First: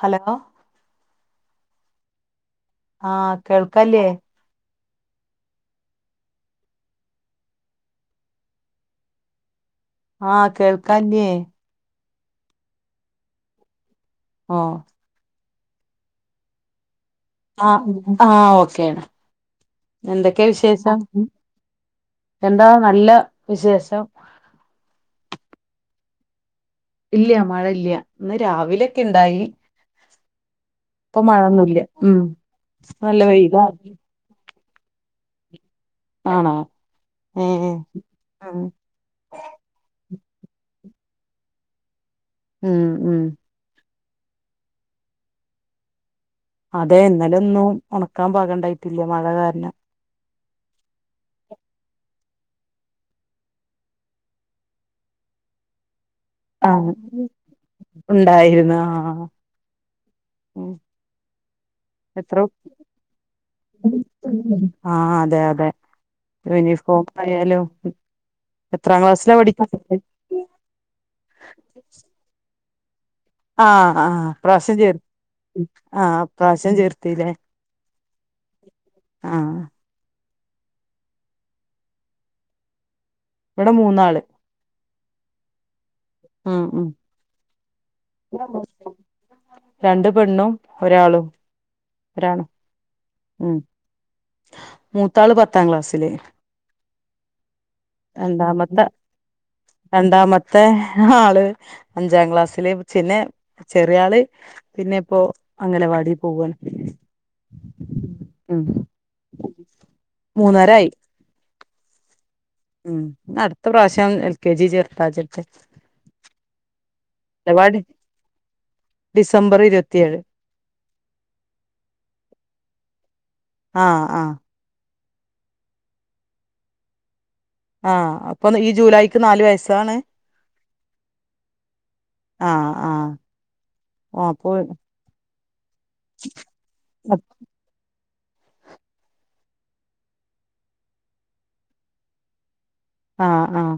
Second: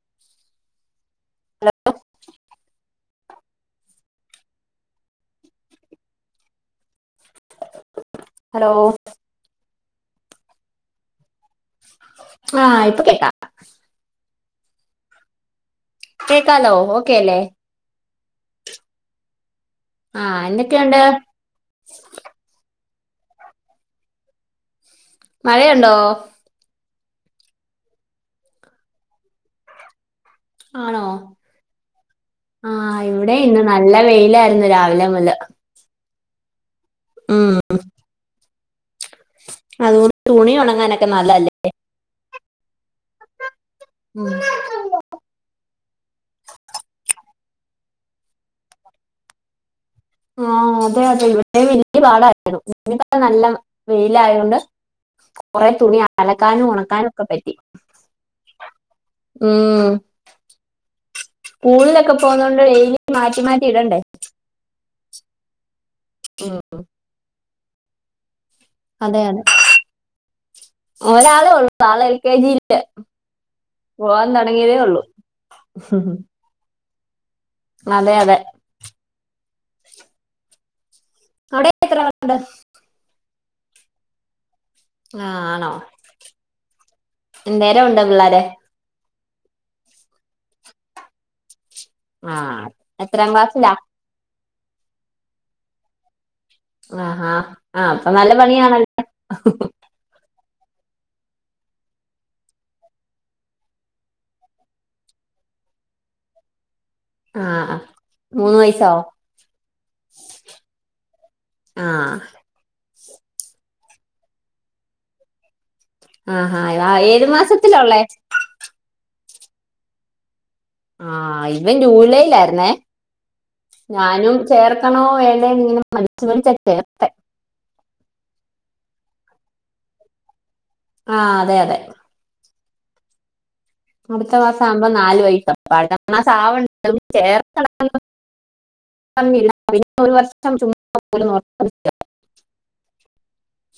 Hello hello ആ കേൾക്കല്ലേ hello ആഹ കേൾക്കാല്ലേ ആ ഇപ്പൊ കേക്കാം ആ കേക്കാലോ ഓ ക്കല്ലേ ആ ഓക്കേയാണ് ആ എന്തൊക്കെയ വിശേഷം എന്തൊക്കെയുണ്ട് എന്താ നല്ല വിശേഷം മഴയുണ്ടോ ഇല്ല മഴ ഇല്ല ഇന്ന് രാവിലൊക്കെ ഉണ്ടായി ആണോ ആ നല്ല ഇവിടെ ഇന്ന് വെയിലാ നല്ല വെയിലായിരുന്നു രാവിലെ മുതൽ ആണോ ആ ആഹ അതുകൊ തുണി ഉണങ്ങാനൊക്കെ നല്ലല്ലേ ഉം ഉം ഉം [inaudible] അതെ ഇന്നലെ ഒന്നും ഉണക്കാൻ പോകണ്ടായിട്ടില്ല മഴ കാരണം ആ അതെ അതെ ഇവിടെ വലിയ പടായിരുന്നു ഇ നല്ല വെയില ആയത്‌ കൊണ്ട് കുറെ തുണിയ ആഹ ഉണ്ടായിരുന്നു ആഹ ഉം ഉ സ്കൂളിലൊക്കെ എത്ര പോകുന്നോണ്ട് ഡെയിലി മാറ്റി മാറ്റി ഇടണ്ടേ ആ അതെ അതെ ഉം. യൂണിഫോം ആയാലും എത്രാം അതെ ക്ലാസ്സിലാ അതെ പഠിക്ക ഒരാളേ ഉള്ളൂ ആള് എൽ കെ ജി ല ആഹ് ആഹ് ഇപ്രാവശ്യം ചേർത്തി ആ ഇപ്രാവശ്യം ചേർ ത്തിലെ അതെ അതെ അവിടെ എത്ര മക്കള് ഇവിടെ മൂന്നാള് ആഹ് ആണോ ഉം ഉം എന്തേരം ഉണ്ട് പിള്ളേര രണ്ടു പെണ്ണും ഒരാണും ആഹ് എത്രാം ഉം ക്ലാസിലാ മൂത്താള് പത്താം ക്ലാസ്സില് ആഹഹാ ആഹ് അപ്പൊ നല്ല പണിയാണല്ലോ തെ ആള് അഞ്ചാം ക്ലാസ്സില് ചിന്നെ ചെറിയ ആള് പിന്നെ ഇപ്പോ അംഗനവാടി പോവാണ്. ആഹ് മൂന്ന് ഉം വയസാ മൂന്നരായി ആഹ് ഉം അടുത്ത പ്രാശ്യം എൽ കെ ജി ചേർത്താച്ചിട്ട് ആഹാ ഏതു മാസത്തിലാ അംഗലവാടി ഉള്ളേ? ഡിസംബർ ഇരുപത്തിയേഴ് ആഹ് ഇവൻ ജൂലൈയിലായിരുന്നേ ആഹ് ആഹ് ഞാനും ചേർ ത്തണോ വേണ്ടേ ഇങ്ങനെ മടിച്ച് മടിച്ചാ ചേർത്തേ ആഹ് അപ്പൊ ഈ ജൂലൈക്ക് നാലുവയസാണ് ആഹ് അതെ അതെ ആഹ് ആ അടുത്ത മാസം ആവുമ്പോ നാല് വയസ് [unintelligible] [unintelligible] ആഹ് ആഹ്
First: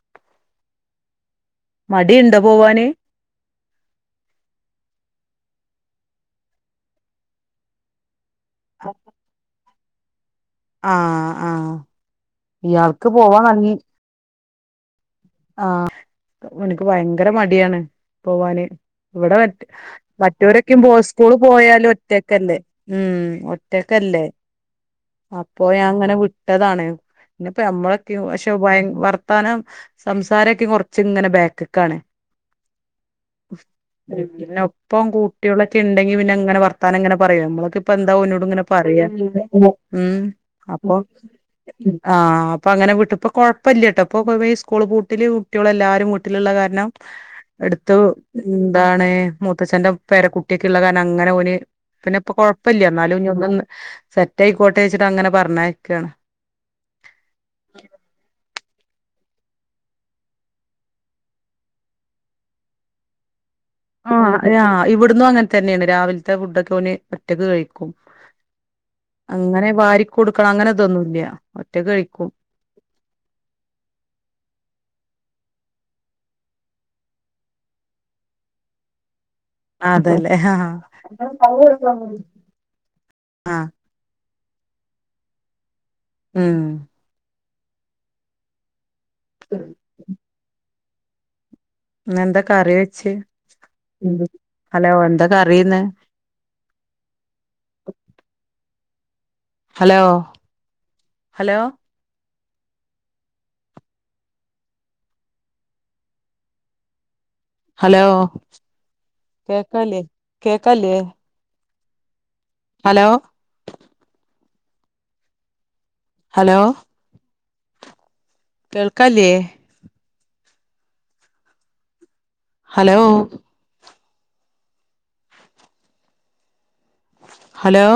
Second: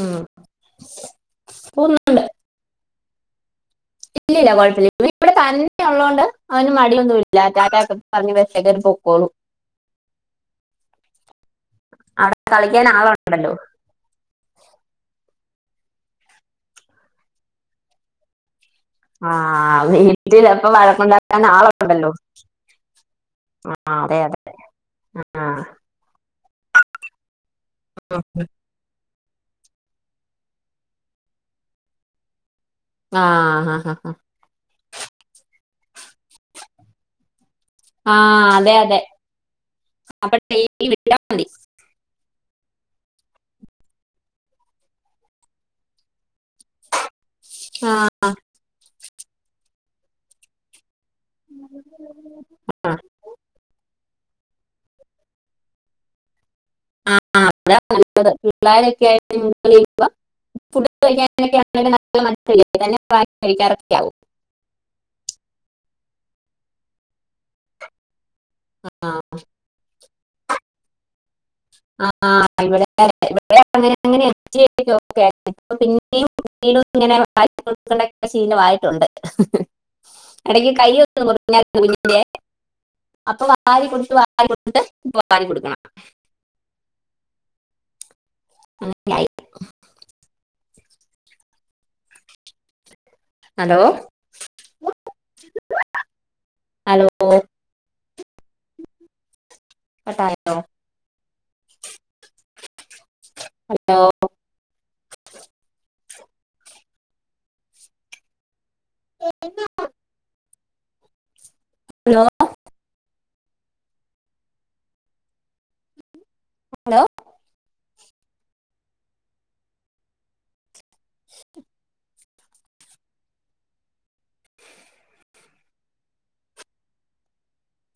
ഉം പോന്നു മടി ഉണ്ടോ പോവാന്? ഇല്ലില്ല കൊഴപ്പില്ല ഇപ്പം ഇവിടെ തന്നെ ഉള്ളോണ്ട് അവന് മടിയൊന്നു ഇല്ല റ്റാറ്റാ ഒക്കെ പറഞ്ഞ് ബസ്സേ കേറി പൊക്കോളും ആഹ ആഹ അവിടെ കളിക്കാൻ ഇയാൾക്ക് പോവാൻ ആളുണ്ടല്ലോ ടങ്ങി ആഹ ഇവൻക്ക് ഭയങ്കര മടിയാണ് പോവാന് ആ ഇവിടെ മറ്റ് വീട്ടിൽ അപ്പൊ മറ്റൂരൊക്കെ പോ സ്കൂള് വഴക്കുണ്ടാക്കാൻ പോയാലും ആളുണ്ടല്ലോ ഒറ്റക്കല്ലേ ഉം ആ അതെ ഒറ്റക്കല്ലേ അതെ ആ അപ്പൊ ഞാൻ അങ്ങനെ വിട്ടതാണ് ഇനിപ്പ നമ്മളൊക്കെയൊ പക്ഷേ ഭയ് വർ പണം സംസാരൊക്കെ കൊറച്ച് ഇങ്ങനെ ബാക്ക്ക്കാണ് ആഹ് ആഹ് ഹാ ഹാ ഇപ്പം കൂട്ടികളൊക്കെ ഉണ്ടെങ്കി പിന്നങ്ങനെ വർത്താനം അങ്ങനെ പറയും നമ്മള് കിപ്പോ എന്താ ആ ഓനോട്‌ ഇങ്ങനെ അതെ അതെ പറയാ ഉം അപ്പൊ ഡെയിലി അപ്പം വിട്ടാ മതി ആഹ് അപ്പൊ അങ്ങനെ വിട്ടപ്പൊ കൊഴപ്പല്ല്യാ ട്ടോ ഇപ്പൊ കൊ വേഷ് സ്കൂള് പൂട്ട്ല് കുട്ട്യോളെല്ലാരും വ് ട്ട്ല്ള്ള കാരണം ആ എട്ത്ത എന്താണ് മൂത്തച്ഛന്റെ പേരകുട്ട്യക്കുള്ള കാര് ണങ്ങനെ ഓന് പിന്നെ ഇപ്പൊ കൊഴപ്പ ഇല്ല്യാ ആ, എന്നാലും ഇനി ഒന്ന് സെറ്റ് ആയിക്കോട്ടെ വെച്ചിട്ട് അങ്ങനെ പറഞ്ഞയക്കാണ്. ആഹ് അപ്പളേ [unintelligible] പിള്ളരൊക്കെയായിട്ട് മിംഗിളെയ്യുമ്പം ഫുഡൊക്കെ കഴിക്കാനൊക്കെ ആണേലും നല്ല മാറ്റം [unintelligible] ആ യാ ഇവിടുന്നും അങ്ങൻ തന്നെണ് രാവിൽ ത്തെ ഫുഡൊക്കെ ഓന് ഒറ്റക്ക് കഴിക്കും. അങ്ങനെ വാരി കൊടുക്കണം അങ്ങനെതൊന്നൂല്ല്യാ. ആഹ് ഇവടെ ഇവടെ അങ്ങനെ ങ്ങനെ [unintelligible] [unintelligible] ഇപ്പം പിന്നെയും വീണ്ടും ഇങ്ങനെ വാരി [unintelligible] ശീലവായിട്ടുണ്ട് അതല്ലേ ഇടക്ക് ആഹ് കൈ ഒന്ന് മുറിഞ്ഞാരുന്നു കുഞ്ഞിന്റെ അപ്പൊ ആഹ് വാരി കൊടുത്ത് വാ വാരി കൊടുത്തിട്ട് ഇപ്പൊ വാരി കൊടുക്കണം. ഉം അങ്ങനെയായി ഉം ന്ന് എന്താ കറി വെ ച്ച് ഹലോ ഹലോ എന്താ കറി ഇന്ന് ഹലോ ഹലോ കട്ടായോ ഹലോ ഹലോ ഹലോ കേക്കണില്ലേ കേക്കാല്ലേ? ഹലോ? ഹലോ? ഹലോ? കേൾക്കാല്ല്യേ? ഹലോ? ഹലോ?